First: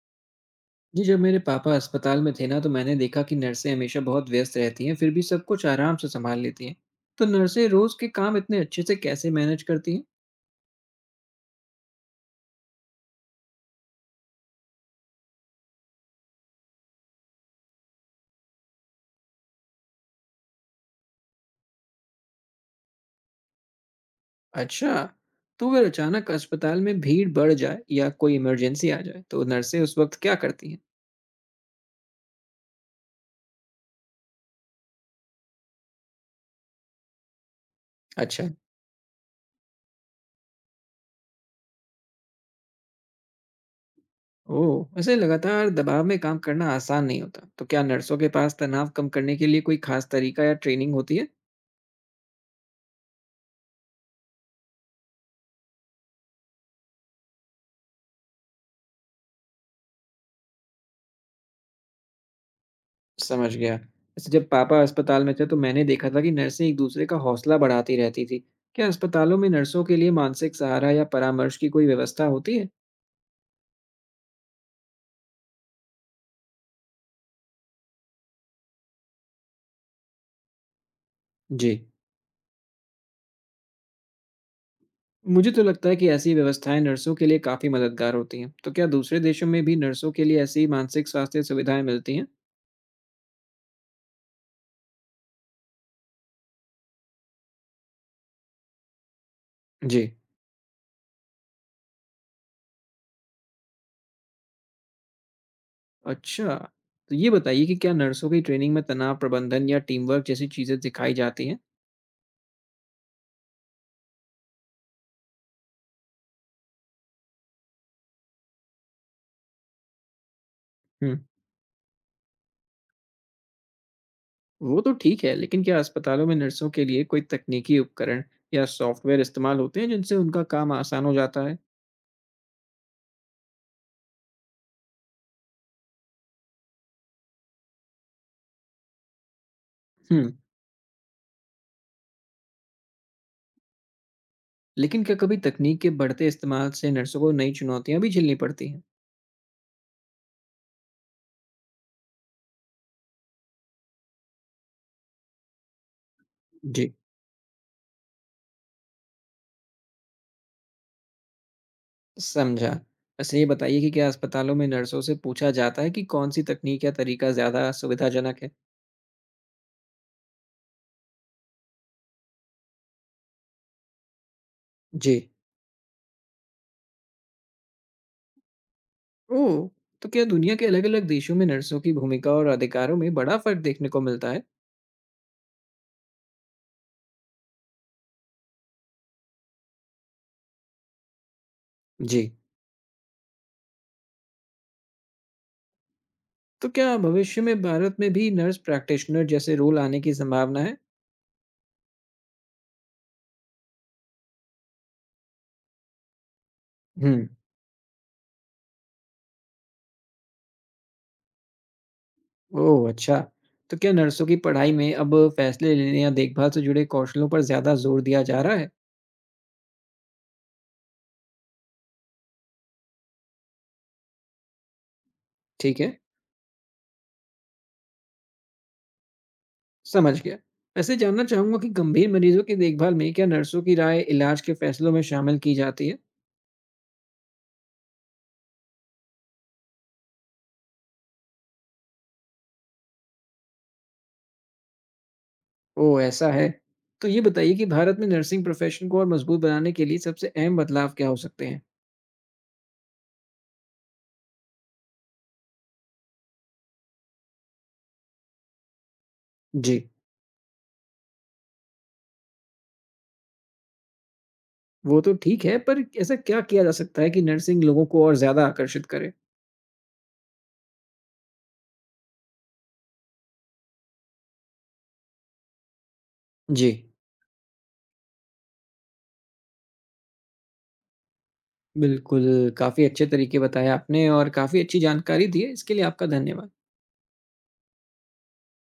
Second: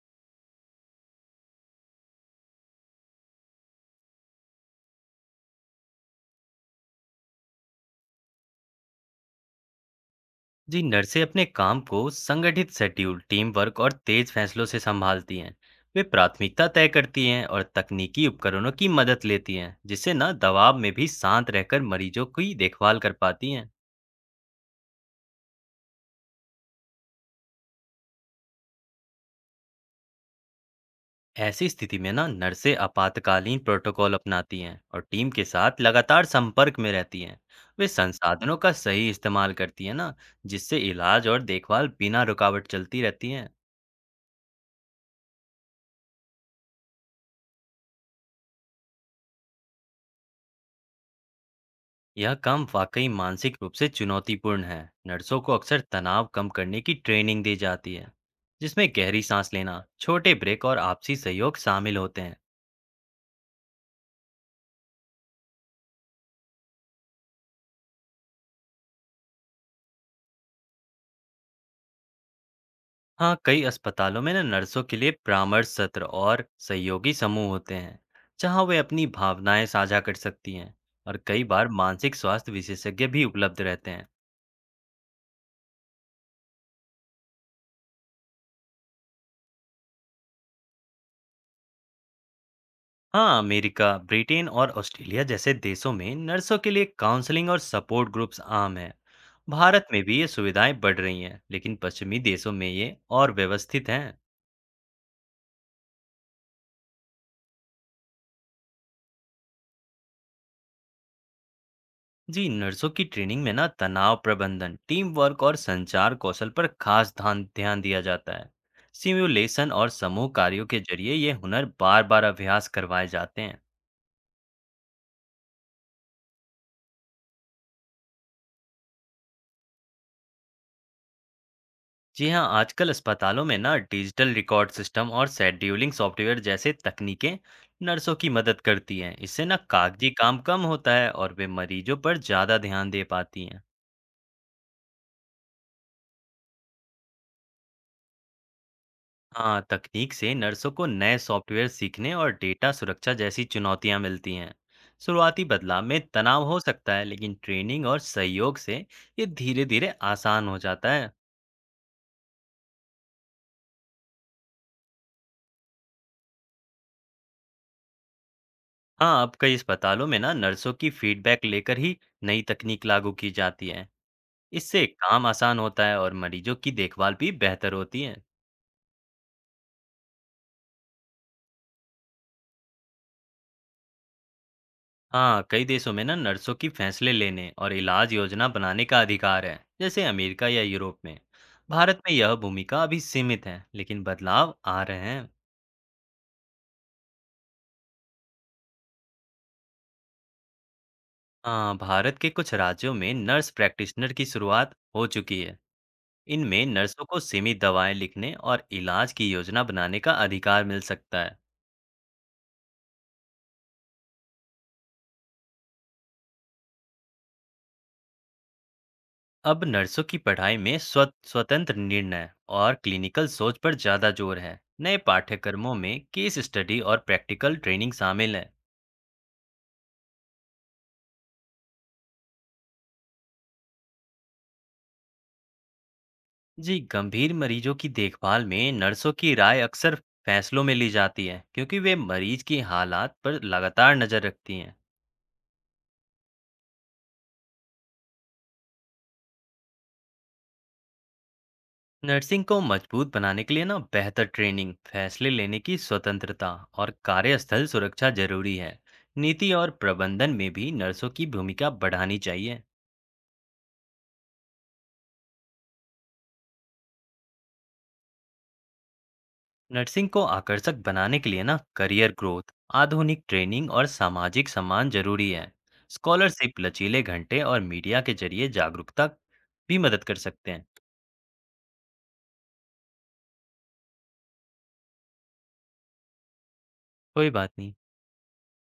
जी, जब मेरे पापा अस्पताल में थे ना तो मैंने देखा कि नर्सें हमेशा बहुत व्यस्त रहती हैं, फिर भी सब कुछ आराम से संभाल लेती हैं। तो नर्सें रोज के काम इतने अच्छे से कैसे मैनेज करती हैं? जी नर्सें अपने काम को संगठित शेड्यूल, टीम वर्क और तेज फैसलों से संभालती हैं। वे प्राथमिकता तय करती हैं और तकनीकी उपकरणों की मदद लेती हैं, जिससे ना दबाव में भी शांत रहकर मरीजों की देखभाल कर पाती हैं। अच्छा, तो अगर अचानक अस्पताल में भीड़ बढ़ जाए या कोई इमरजेंसी आ जाए, तो नर्सें उस वक्त क्या करती हैं? ऐसी स्थिति में ना नर्सें आपातकालीन प्रोटोकॉल अपनाती हैं और टीम के साथ लगातार संपर्क में रहती हैं। वे अच्छा। संसाधनों का सही इस्तेमाल करती हैं ना, जिससे इलाज और देखभाल बिना रुकावट चलती रहती हैं। ओह, ऐसे लगातार दबाव में काम करना आसान नहीं होता। तो क्या नर्सों के पास तनाव कम करने के लिए कोई खास तरीका या ट्रेनिंग होती है? यह काम वाकई मानसिक रूप से चुनौतीपूर्ण है। नर्सों को अक्सर तनाव कम करने की ट्रेनिंग दी जाती है, जिसमें गहरी सांस लेना, छोटे ब्रेक और आपसी सहयोग शामिल होते हैं। समझ गया। वैसे जब पापा अस्पताल में थे तो मैंने देखा था कि नर्सें एक दूसरे का हौसला बढ़ाती रहती थी। क्या अस्पतालों में नर्सों के लिए मानसिक सहारा या परामर्श की कोई व्यवस्था होती है? हाँ, कई अस्पतालों में ना नर्सों के लिए परामर्श सत्र और सहयोगी समूह होते हैं, जहाँ वे अपनी भावनाएं साझा कर सकती हैं और कई बार जी। मानसिक स्वास्थ्य विशेषज्ञ भी उपलब्ध रहते हैं। मुझे तो लगता है कि ऐसी व्यवस्थाएं नर्सों के लिए काफ़ी मददगार होती हैं। तो क्या दूसरे देशों में भी नर्सों के लिए ऐसी मानसिक स्वास्थ्य सुविधाएं मिलती हैं? हाँ, अमेरिका, ब्रिटेन और ऑस्ट्रेलिया जैसे देशों में नर्सों के लिए काउंसलिंग और सपोर्ट ग्रुप्स आम हैं। भारत में जी। भी ये सुविधाएं बढ़ रही हैं, लेकिन पश्चिमी देशों में ये और व्यवस्थित हैं। अच्छा। तो ये बताइए कि क्या नर्सों की ट्रेनिंग में तनाव प्रबंधन या टीम वर्क जैसी चीज़ें सिखाई जाती हैं? जी, नर्सों की ट्रेनिंग में ना तनाव प्रबंधन, टीम वर्क और संचार कौशल पर खास ध्यान ध्यान दिया जाता है। सिमुलेशन और समूह कार्यों के जरिए हुँ। ये हुनर बार बार अभ्यास करवाए जाते हैं। वो तो ठीक है, लेकिन क्या अस्पतालों में नर्सों के लिए कोई तकनीकी उपकरण या सॉफ्टवेयर इस्तेमाल होते हैं जिनसे उनका काम आसान हो जाता है? जी हाँ, आजकल अस्पतालों में ना डिजिटल रिकॉर्ड सिस्टम और शेड्यूलिंग सॉफ्टवेयर जैसे तकनीकें नर्सों की मदद करती हैं। इससे ना कागजी हुँ, काम कम होता है और वे मरीजों पर ज़्यादा ध्यान दे पाती हैं। लेकिन क्या कभी तकनीक के बढ़ते इस्तेमाल से नर्सों को नई चुनौतियाँ भी झेलनी पड़ती हैं? हाँ, तकनीक से नर्सों को नए सॉफ्टवेयर सीखने और डेटा सुरक्षा जैसी चुनौतियाँ मिलती हैं। शुरुआती बदलाव में तनाव हो जी। सकता है, लेकिन ट्रेनिंग और सहयोग से ये धीरे धीरे आसान हो जाता है। समझा। वैसे ये बताइए कि क्या अस्पतालों में नर्सों से पूछा जाता है कि कौन सी तकनीक या तरीका ज़्यादा सुविधाजनक है? हाँ, अब कई अस्पतालों में ना नर्सों की फीडबैक लेकर ही नई तकनीक लागू की जाती है। इससे जी। काम आसान होता है और मरीजों की देखभाल भी बेहतर होती है। ओह! तो क्या दुनिया के अलग-अलग देशों में नर्सों की भूमिका और अधिकारों में बड़ा फ़र्क देखने को मिलता है? हाँ, कई देशों में ना नर्सों की फैसले लेने और इलाज योजना बनाने का अधिकार है, जैसे अमेरिका या यूरोप में। भारत में जी। यह भूमिका अभी सीमित है, लेकिन बदलाव आ रहे हैं। तो क्या भविष्य में भारत में भी नर्स प्रैक्टिशनर जैसे रोल आने की संभावना है? हाँ, भारत के कुछ राज्यों में नर्स प्रैक्टिशनर की शुरुआत हो चुकी है। इनमें नर्सों हुँ। को सीमित दवाएं लिखने और इलाज की योजना बनाने का अधिकार मिल सकता है। ओह! अच्छा। तो क्या नर्सों की पढ़ाई में अब फैसले लेने या देखभाल से जुड़े कौशलों पर ज़्यादा जोर दिया जा रहा है? अब नर्सों की पढ़ाई में स्वतंत्र निर्णय और क्लिनिकल सोच पर ज़्यादा जोर है। नए पाठ्यक्रमों ठीक है, में केस स्टडी और प्रैक्टिकल ट्रेनिंग शामिल है। समझ गया। वैसे जानना चाहूँगा कि गंभीर मरीजों की देखभाल में क्या नर्सों की राय इलाज के फैसलों में शामिल की जाती है? जी, गंभीर मरीजों की देखभाल में नर्सों की राय अक्सर फैसलों में ली जाती है, क्योंकि वे मरीज की हालात पर लगातार नज़र रखती हैं। ओह! ऐसा है। तो ये बताइए कि भारत में नर्सिंग प्रोफ़ेशन को और मज़बूत बनाने के लिए सबसे अहम बदलाव क्या हो सकते हैं? नर्सिंग को मजबूत बनाने के लिए ना बेहतर ट्रेनिंग, फैसले लेने की स्वतंत्रता और कार्यस्थल सुरक्षा जरूरी है। नीति और जी, प्रबंधन में भी नर्सों की भूमिका बढ़ानी चाहिए। वो तो ठीक है, पर ऐसा क्या किया जा सकता है कि नर्सिंग लोगों को और ज़्यादा आकर्षित करे? नर्सिंग को आकर्षक बनाने के लिए ना करियर ग्रोथ, आधुनिक ट्रेनिंग और सामाजिक सम्मान जरूरी है। स्कॉलरशिप, जी, लचीले घंटे और मीडिया के जरिए जागरूकता भी मदद कर सकते हैं। बिल्कुल, काफ़ी अच्छे तरीके बताए आपने और काफ़ी अच्छी जानकारी दी है, इसके लिए आपका धन्यवाद। कोई बात नहीं।